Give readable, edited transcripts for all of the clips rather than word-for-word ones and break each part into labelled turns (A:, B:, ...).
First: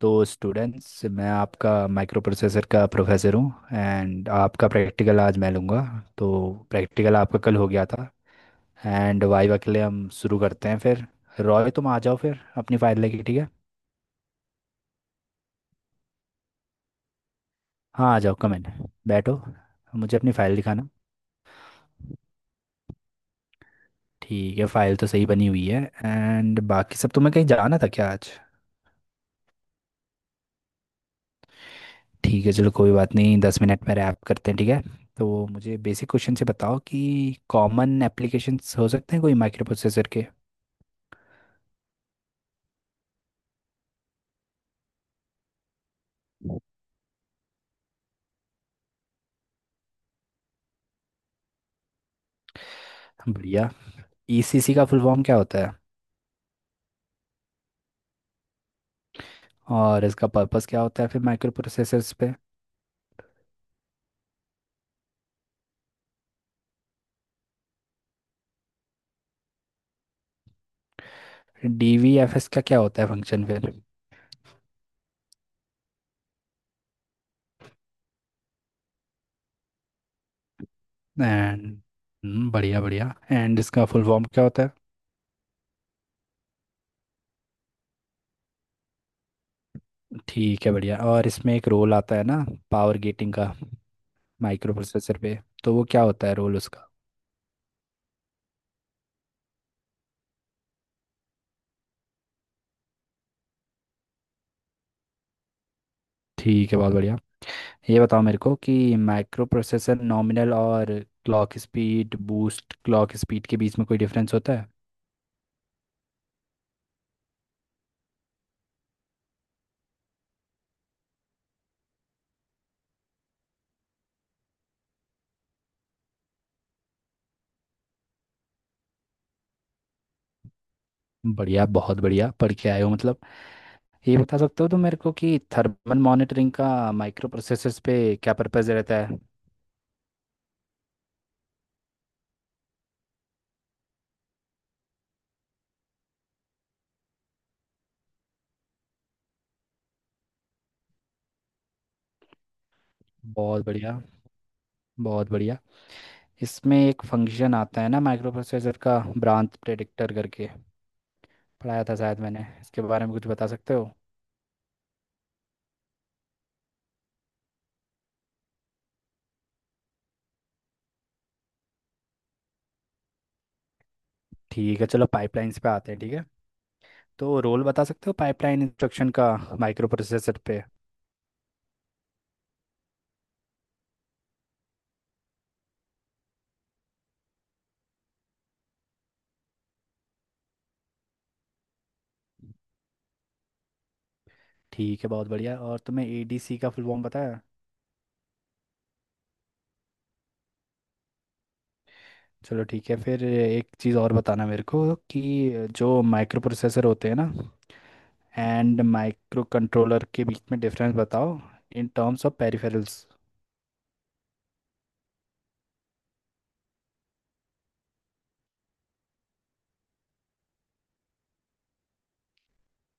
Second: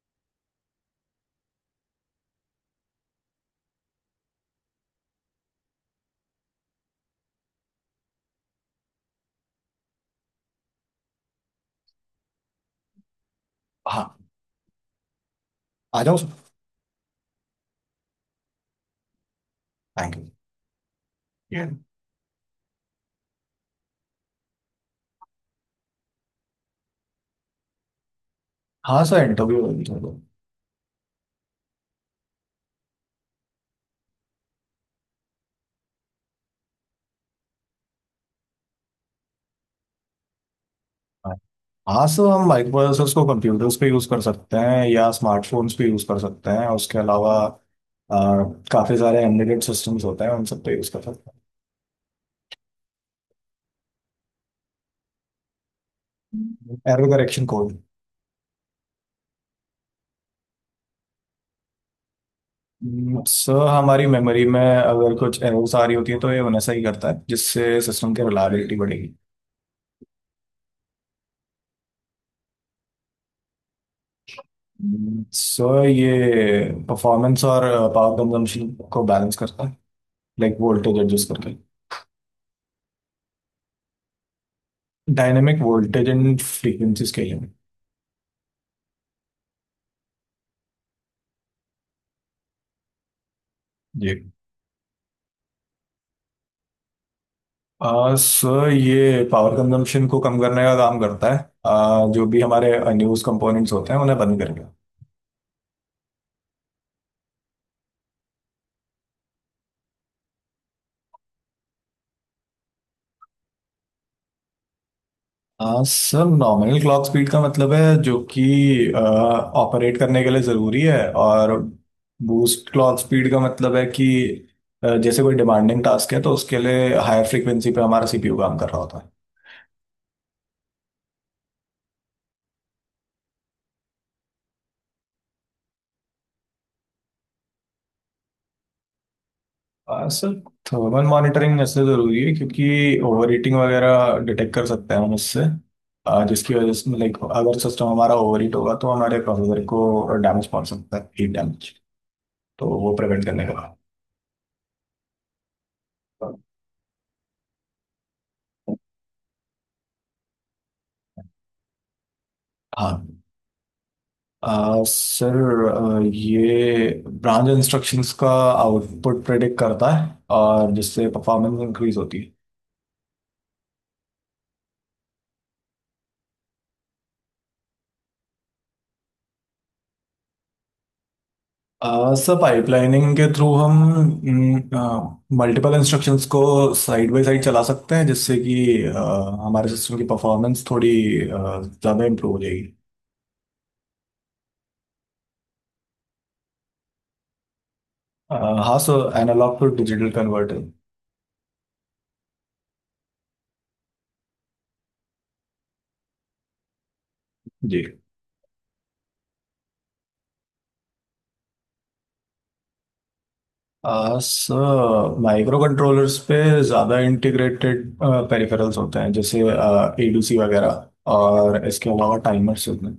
A: तो स्टूडेंट्स, मैं आपका माइक्रो प्रोसेसर का प्रोफेसर हूँ एंड आपका प्रैक्टिकल आज मैं लूँगा। तो प्रैक्टिकल आपका कल हो गया था एंड वाइवा के लिए हम शुरू करते हैं फिर। रॉय, तुम आ जाओ फिर अपनी फ़ाइल लेके, ठीक है।
B: हाँ। आ जाओ सर।
A: हाँ, आ जाओ, कम इन। बैठो।
B: थैंक
A: मुझे
B: यू।
A: अपनी फ़ाइल दिखाना।
B: Yeah.
A: ठीक है, फ़ाइल तो सही बनी हुई है एंड बाकी सब। तुम्हें कहीं जाना था क्या आज?
B: हाँ सर इंटरव्यू होगी थोड़ी देर।
A: ठीक है, चलो कोई बात नहीं, 10 मिनट में रैप करते हैं, ठीक है। तो मुझे बेसिक क्वेश्चन से बताओ कि कॉमन एप्लीकेशंस हो सकते हैं कोई माइक्रो प्रोसेसर के।
B: हाँ। हाँ, सर हम माइक्रोप्रोसेसर्स को कंप्यूटर्स पे यूज़ कर सकते हैं या स्मार्टफोन्स पे यूज़ कर सकते हैं। उसके अलावा काफ़ी सारे एम्बेडेड सिस्टम्स होते हैं, उन सब पे यूज़ कर सकते
A: बढ़िया। ईसीसी का फुल फॉर्म क्या होता है?
B: हैं। Error correction code.
A: और इसका पर्पस क्या होता है फिर माइक्रो प्रोसेसर्स पे?
B: सर हमारी मेमोरी में अगर कुछ एरर्स आ रही होती है तो ये उन्हें सही करता है, जिससे सिस्टम की रिलायबिलिटी बढ़ेगी।
A: डीवीएफएस का क्या होता है फंक्शन फिर?
B: सर ये परफॉर्मेंस और पावर कंजम्पशन को बैलेंस करता है, लाइक वोल्टेज एडजस्ट करके।
A: एंड बढ़िया बढ़िया, एंड इसका फुल फॉर्म क्या होता है?
B: Dynamic voltage and frequency scaling.
A: ठीक है, बढ़िया, और इसमें एक रोल आता है ना पावर गेटिंग का,
B: जी।
A: माइक्रो प्रोसेसर पे। तो वो क्या होता है रोल उसका?
B: सर ये पावर कंजम्पशन को कम करने का काम करता है, जो भी हमारे अनयूज कंपोनेंट्स होते हैं उन्हें बंद करके।
A: ठीक है, बहुत बढ़िया। ये बताओ मेरे को कि माइक्रो प्रोसेसर नॉमिनल और clock speed, boost clock speed के बीच में कोई डिफरेंस होता है?
B: सर नॉमिनल क्लॉक स्पीड का मतलब है जो कि ऑपरेट करने के लिए ज़रूरी है। और बूस्ट क्लॉक स्पीड का मतलब है कि जैसे कोई डिमांडिंग टास्क है तो उसके लिए हायर फ्रीक्वेंसी पे हमारा सीपीयू काम कर रहा होता है।
A: बढ़िया, बहुत बढ़िया, पढ़ के आए हो मतलब। ये बता सकते हो तुम मेरे को कि थर्मल मॉनिटरिंग का माइक्रो प्रोसेसर्स पे क्या पर्पस रहता है?
B: हाँ सर। थर्मल मॉनिटरिंग ऐसे ज़रूरी है क्योंकि ओवर हीटिंग वगैरह डिटेक्ट कर सकते हैं हम उससे, जिसकी वजह से लाइक अगर सिस्टम हमारा ओवर हीट होगा तो हमारे प्रोसेसर को डैमेज पहुंच सकता है, हीट डैमेज, तो वो प्रिवेंट करने
A: बहुत
B: का।
A: बढ़िया, बहुत बढ़िया। इसमें एक फंक्शन आता है ना माइक्रो प्रोसेसर का, ब्रांच प्रेडिक्टर करके। पढ़ाया था शायद मैंने इसके बारे में,
B: हाँ,
A: कुछ बता सकते हो?
B: सर, ये ब्रांच इंस्ट्रक्शंस का आउटपुट प्रेडिक्ट करता है और जिससे परफॉर्मेंस इंक्रीज होती है।
A: ठीक है, चलो पाइपलाइंस पे आते हैं, ठीक है। तो रोल बता सकते हो पाइपलाइन इंस्ट्रक्शन का, माइक्रो प्रोसेसर पे?
B: सर पाइपलाइनिंग के थ्रू हम मल्टीपल इंस्ट्रक्शंस को साइड बाय साइड चला सकते हैं, जिससे कि आ, हमारे सिस्टम की परफॉर्मेंस थोड़ी ज़्यादा इम्प्रूव हो जाएगी।
A: ठीक है, बहुत बढ़िया। और तुम्हें एडीसी का फुल फॉर्म पता है?
B: आ, हाँ sir, analogue to digital converter.
A: चलो ठीक है, फिर एक चीज़ और बताना मेरे को, कि जो माइक्रो प्रोसेसर होते हैं ना
B: जी।
A: एंड माइक्रो कंट्रोलर, के बीच में डिफरेंस बताओ in terms of peripherals.
B: Sir micro controllers पे ज़्यादा इंटीग्रेटेड पेरिफेरल्स होते हैं, जैसे एडीसी वगैरह। और इसके अलावा टाइमर्स होते हैं।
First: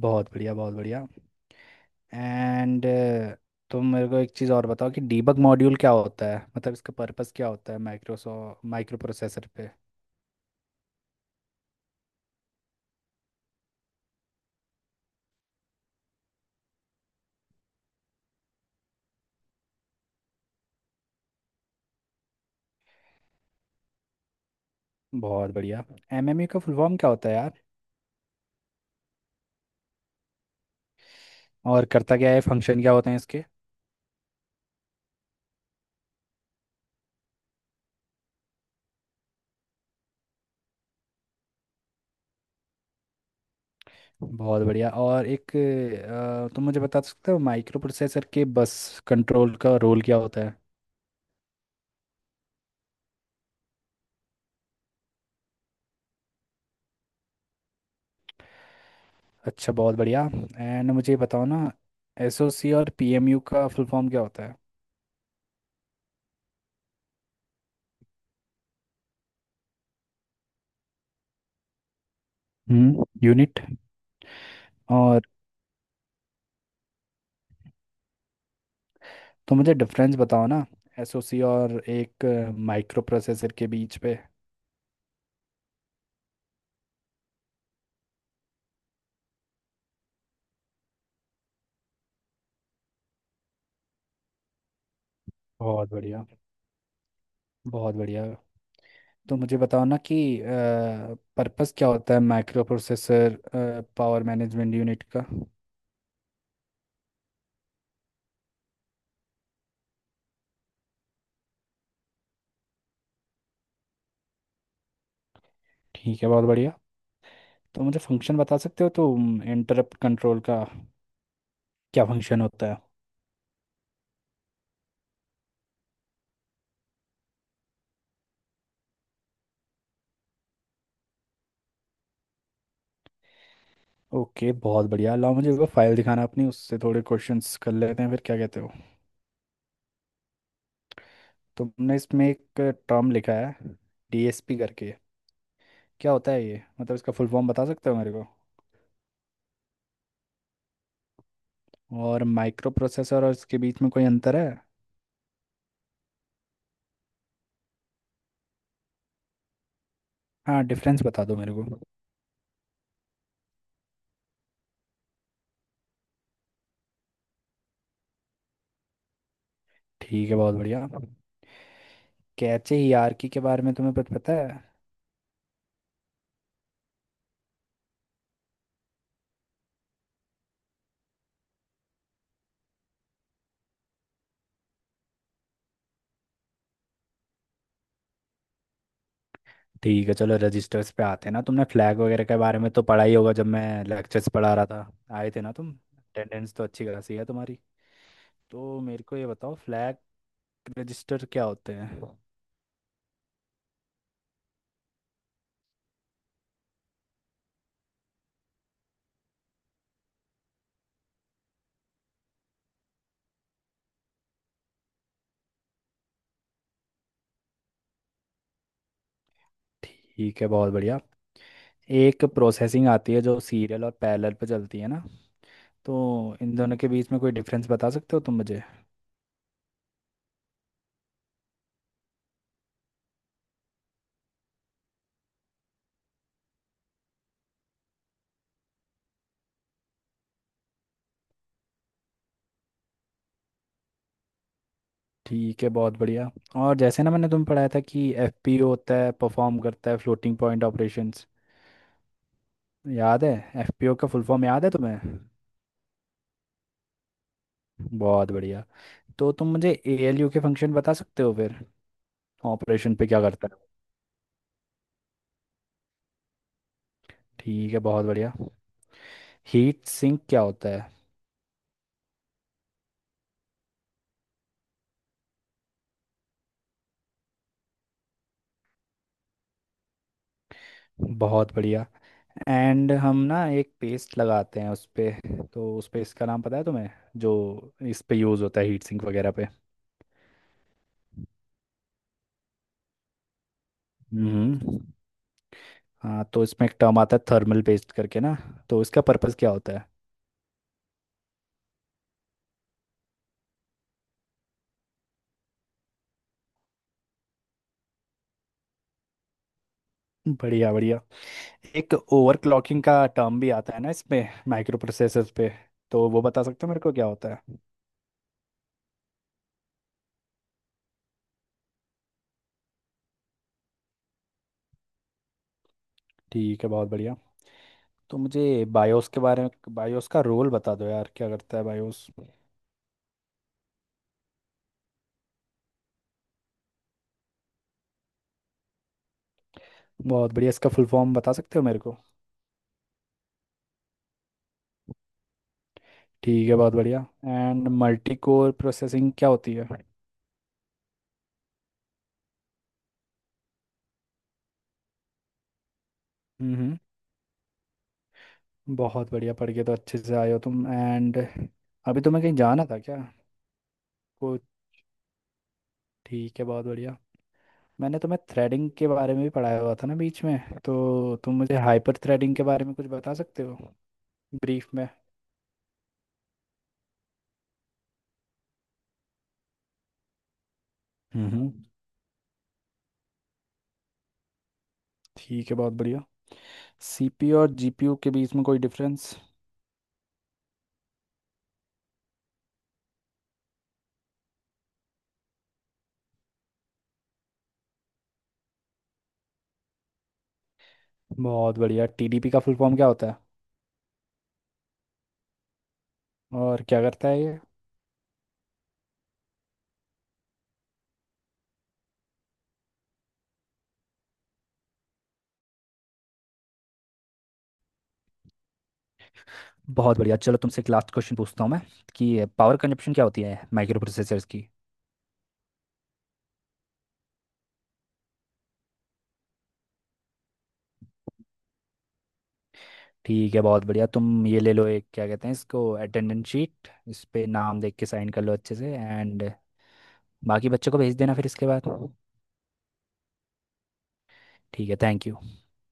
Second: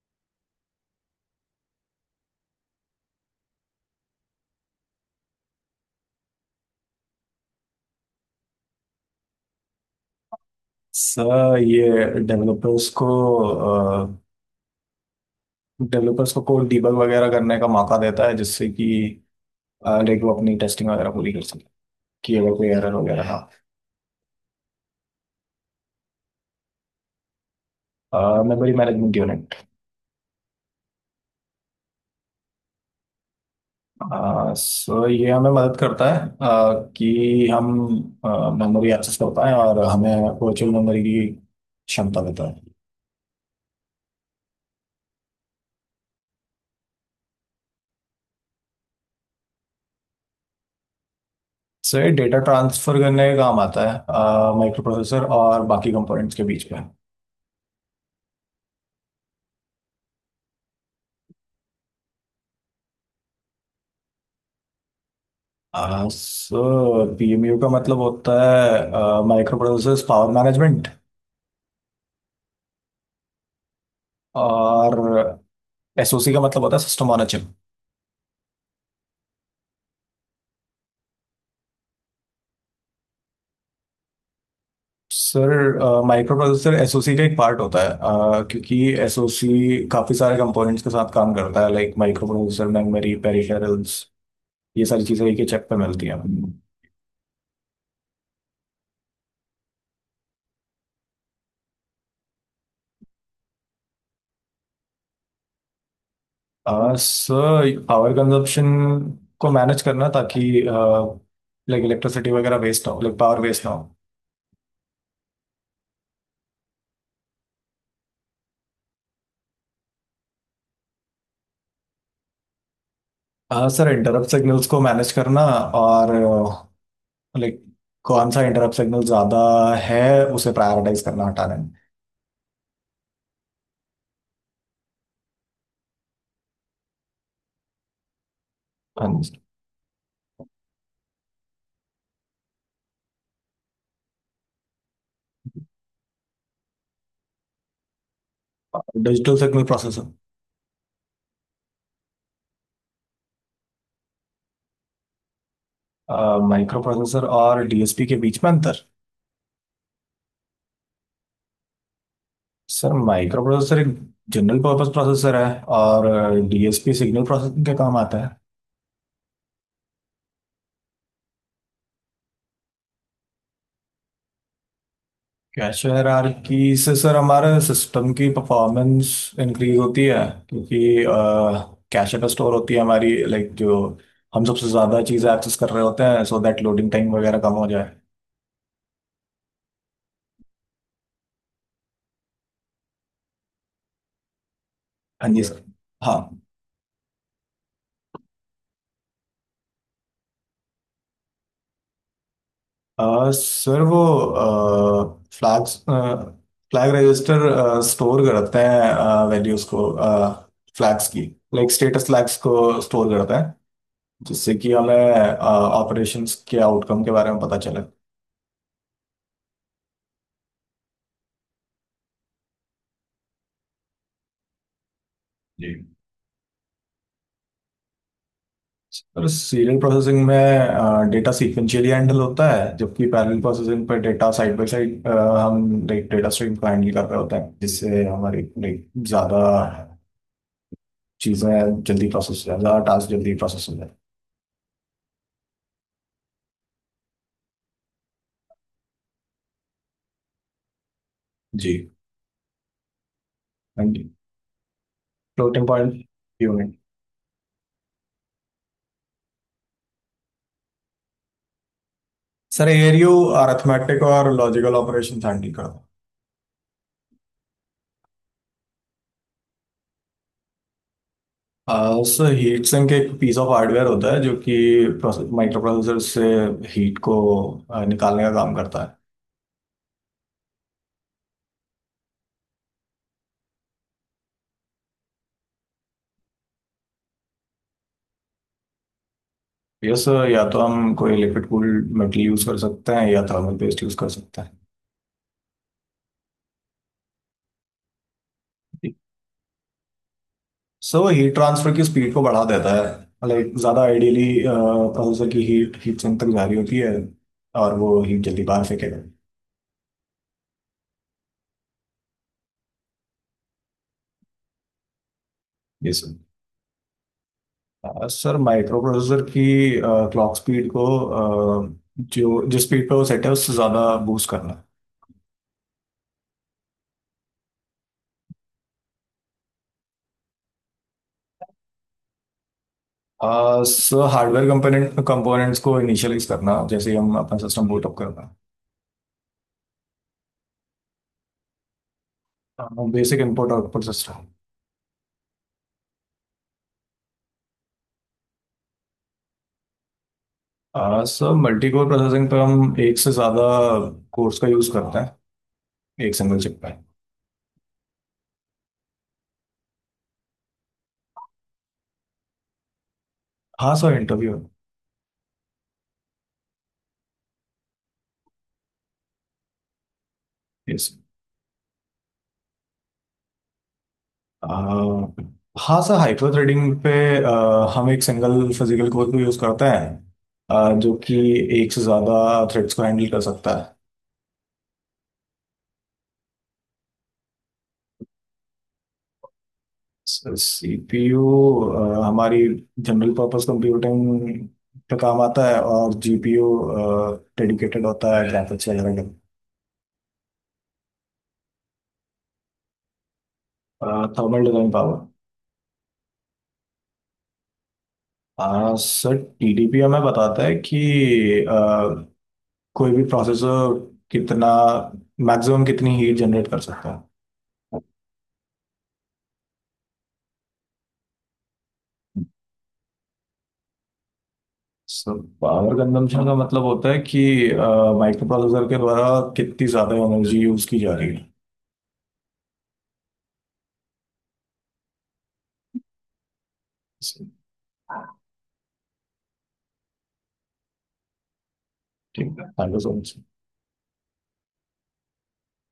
A: बहुत बढ़िया, बहुत बढ़िया। एंड तुम मेरे को एक चीज़ और बताओ कि डीबग मॉड्यूल क्या होता है, मतलब इसका पर्पस क्या होता है माइक्रो प्रोसेसर पे?
B: सर ये डेवलपर्स को डेवलपर्स को कोड डीबग वगैरह करने का मौका देता है, जिससे कि लाइक वो अपनी टेस्टिंग वगैरह पूरी कर सके कि अगर कोई एरर वगैरह।
A: बहुत बढ़िया। एमएमयू का फुल फॉर्म क्या होता है यार?
B: हाँ, मेमोरी मैनेजमेंट यूनिट।
A: और करता क्या है, फंक्शन क्या होते हैं इसके?
B: सो ये हमें मदद करता है कि हम मेमोरी एक्सेस कर पाएं और हमें वर्चुअल मेमोरी की क्षमता देता है।
A: बहुत बढ़िया। और एक, तुम मुझे बता सकते हो माइक्रो प्रोसेसर के बस कंट्रोल का रोल क्या होता है?
B: सो ये डेटा ट्रांसफर करने का काम आता है, माइक्रो प्रोसेसर और बाकी कंपोनेंट्स के बीच में।
A: अच्छा, बहुत बढ़िया। एंड मुझे बताओ ना, एसओसी और पीएमयू का फुल फॉर्म क्या होता है?
B: सो पीएमयू का मतलब होता है micro processor power management.
A: Hmm, unit.
B: और
A: और
B: एसओसी का मतलब होता है सिस्टम ऑन अ चिप।
A: तुम मुझे डिफरेंस बताओ ना, एसओसी और एक माइक्रो प्रोसेसर के बीच पे।
B: सर माइक्रो प्रोसेसर एसओसी का एक पार्ट होता है, क्योंकि एसओसी काफी सारे कंपोनेंट्स के साथ काम करता है, like micro processor, memory, peripherals. ये सारी चीजें एक ही चिप पे
A: बहुत
B: मिलती हैं।
A: बढ़िया, बहुत बढ़िया। तो मुझे बताओ ना कि पर्पस क्या होता है micro processor power management unit का?
B: सर पावर कंजप्शन को मैनेज करना, ताकि लाइक इलेक्ट्रिसिटी वगैरह वेस्ट ना हो, लाइक पावर वेस्ट ना हो।
A: ठीक है, बहुत बढ़िया। तो मुझे फंक्शन बता सकते हो तो इंटरप्ट कंट्रोल का, क्या फंक्शन होता है?
B: हाँ सर, इंटरप्ट सिग्नल्स को मैनेज करना, और लाइक कौन सा इंटरप्ट सिग्नल ज़्यादा है उसे प्रायोरिटाइज करना हटाने
A: ओके, बहुत बढ़िया। लाओ मुझे वो फाइल दिखाना अपनी, उससे थोड़े क्वेश्चंस कर लेते हैं फिर, क्या कहते हो?
B: में।
A: तुमने इसमें एक टर्म लिखा है, डीएसपी करके। क्या होता है ये, मतलब इसका फुल फॉर्म बता सकते हो मेरे को?
B: Digital signal processor.
A: और माइक्रो प्रोसेसर और इसके बीच में कोई अंतर है?
B: माइक्रो प्रोसेसर और डीएसपी के बीच में अंतर।
A: हाँ, डिफरेंस बता दो मेरे को।
B: सर माइक्रो प्रोसेसर एक जनरल पर्पस प्रोसेसर है, और डीएसपी सिग्नल प्रोसेसिंग के काम आता है।
A: ठीक है, बहुत बढ़िया। कैचे हीआरकी के बारे में तुम्हें कुछ पता है?
B: कैश हायरार्की से सर हमारे सिस्टम की परफॉर्मेंस इंक्रीज होती है, क्योंकि कैश पे स्टोर होती है हमारी लाइक जो हम सबसे ज़्यादा चीज़ें एक्सेस कर रहे होते हैं, सो दैट लोडिंग टाइम वगैरह कम हो जाए।
A: ठीक है, चलो रजिस्टर्स पे आते हैं ना, तुमने फ्लैग वगैरह के बारे में तो पढ़ा ही होगा, जब मैं लेक्चर्स पढ़ा रहा था।
B: हाँ
A: आए
B: जी,
A: थे
B: Yeah.
A: ना
B: सर।
A: तुम?
B: हाँ।
A: अटेंडेंस तो अच्छी खासी है तुम्हारी। तो मेरे को ये बताओ, फ्लैग रजिस्टर क्या होते हैं?
B: सर वो फ्लैग रजिस्टर स्टोर करते हैं वैल्यूज को, फ्लैग्स की, लाइक स्टेटस फ्लैग्स को स्टोर करते हैं, जिससे कि हमें ऑपरेशंस के आउटकम के बारे में पता
A: ठीक है, बहुत बढ़िया। एक प्रोसेसिंग आती है जो सीरियल और पैरेलल पे चलती है ना,
B: चले।
A: तो इन दोनों के बीच में कोई डिफरेंस बता सकते हो तुम मुझे?
B: और सीरियल प्रोसेसिंग में डेटा सीक्वेंशियली हैंडल होता है, जबकि पैरेलल प्रोसेसिंग पर डेटा साइड बाय साइड हम डेटा स्ट्रीम को हैंडल कर रहे होते हैं, जिससे हमारी like, ज्यादा चीजें जल्दी प्रोसेस हो जाए, ज्यादा टास्क जल्दी प्रोसेस हो जाए।
A: ठीक है, बहुत बढ़िया। और जैसे ना मैंने तुम्हें पढ़ाया था कि एफपीओ होता है, परफॉर्म करता है फ्लोटिंग पॉइंट ऑपरेशंस,
B: जी।
A: याद है? FPO
B: thank you.
A: का फुल फॉर्म याद है तुम्हें?
B: Floating point unit.
A: बहुत बढ़िया। तो तुम मुझे एएलयू के फंक्शन बता सकते हो फिर,
B: सर
A: ऑपरेशन पे
B: एयरयू
A: क्या करता है?
B: अरिथमेटिक और लॉजिकल ऑपरेशन हैंडल करता है।
A: ठीक है, बहुत बढ़िया। हीट सिंक क्या होता है?
B: सर हीट सिंक एक पीस ऑफ हार्डवेयर होता है जो कि माइक्रो प्रोसेसर से हीट को निकालने का काम करता है।
A: बहुत बढ़िया। एंड हम ना एक पेस्ट लगाते हैं उस पे, तो उस पेस्ट का नाम पता है तुम्हें, जो इस पे यूज़ होता है हीट सिंक वगैरह पे?
B: यस सर, या तो हम कोई लिक्विड कूल्ड मेटल यूज कर सकते हैं या थर्मल पेस्ट यूज कर सकते हैं।
A: हम्म। हाँ, तो इसमें एक टर्म आता है थर्मल पेस्ट करके ना, तो इसका पर्पस क्या होता है?
B: सो हीट ट्रांसफर की स्पीड को बढ़ा देता है, लाइक ज़्यादा आइडियली प्रोसेसर की हीट हीट सिंक तक जा रही होती है और वो हीट जल्दी बाहर फेंकेगा।
A: बढ़िया, बढ़िया। एक ओवरक्लॉकिंग का टर्म भी आता है ना इसमें माइक्रो प्रोसेसर पे,
B: ये
A: तो
B: सर।
A: वो बता सकते हो मेरे को क्या होता है?
B: सर माइक्रो प्रोसेसर की क्लॉक स्पीड को अ, जो जिस स्पीड पे वो सेट है उससे ज़्यादा बूस्ट करना।
A: ठीक है, बहुत बढ़िया। तो मुझे बायोस के बारे में, बायोस का रोल बता दो यार, क्या करता है बायोस?
B: सो हार्डवेयर कंपोनेंट्स को इनिशियलाइज करना, जैसे हम अपना सिस्टम बूट अप करना।
A: बहुत बढ़िया। इसका फुल फॉर्म बता सकते हो मेरे को?
B: Basic input output system.
A: ठीक है, बहुत बढ़िया। एंड मल्टी कोर प्रोसेसिंग क्या होती है?
B: सर मल्टीकोर प्रोसेसिंग पर हम एक से ज़्यादा कोर्स का यूज़ करते हैं, एक सिंगल चिप पे।
A: हम्म, बहुत बढ़िया, पढ़ के तो अच्छे से आए हो तुम। एंड अभी तुम्हें कहीं जाना था क्या?
B: हाँ सर, इंटरव्यू।
A: को ठीक है, बहुत बढ़िया। मैंने तुम्हें थ्रेडिंग के बारे में भी पढ़ाया हुआ था ना बीच में,
B: यस।
A: तो तुम मुझे हाइपर थ्रेडिंग के बारे में कुछ बता सकते हो, ब्रीफ में?
B: हाँ सर, हाइपर थ्रेडिंग पे हम एक सिंगल फिजिकल कोर को यूज़ करते हैं जो कि
A: हम्म।
B: एक से ज़्यादा थ्रेड्स को हैंडल कर सकता है।
A: ठीक है, बहुत बढ़िया। सीपीयू और जीपीयू के बीच में कोई डिफरेंस?
B: सर सीपीयू हमारी जनरल पर्पस कंप्यूटिंग पे काम आता है, और जीपीयू डेडिकेटेड होता है ग्राफिक्स वगैरह के।
A: बहुत बढ़िया। टीडीपी का फुल फॉर्म क्या होता है?
B: Thermal design power.
A: और क्या करता है ये?
B: हाँ सर, टीडीपी हमें बताता है कि अ, कोई भी प्रोसेसर कितना मैक्सिमम कितनी हीट जनरेट कर सकता है।
A: बहुत बढ़िया, चलो तुमसे एक लास्ट क्वेश्चन पूछता हूँ मैं, कि पावर कंजप्शन क्या होती है माइक्रो प्रोसेसर्स की?
B: सो पावर कंजम्पशन का मतलब होता है कि माइक्रो प्रोसेसर के द्वारा कितनी ज़्यादा एनर्जी यूज की जा रही है।
A: ठीक है, बहुत बढ़िया। तुम ये ले लो, एक क्या कहते हैं इसको, अटेंडेंस शीट, इस पे नाम देख के साइन कर लो अच्छे से, एंड बाकी बच्चों को भेज देना फिर इसके बाद।
B: ठीक है, थैंक यू सो मच।
A: ठीक है, थैंक यू।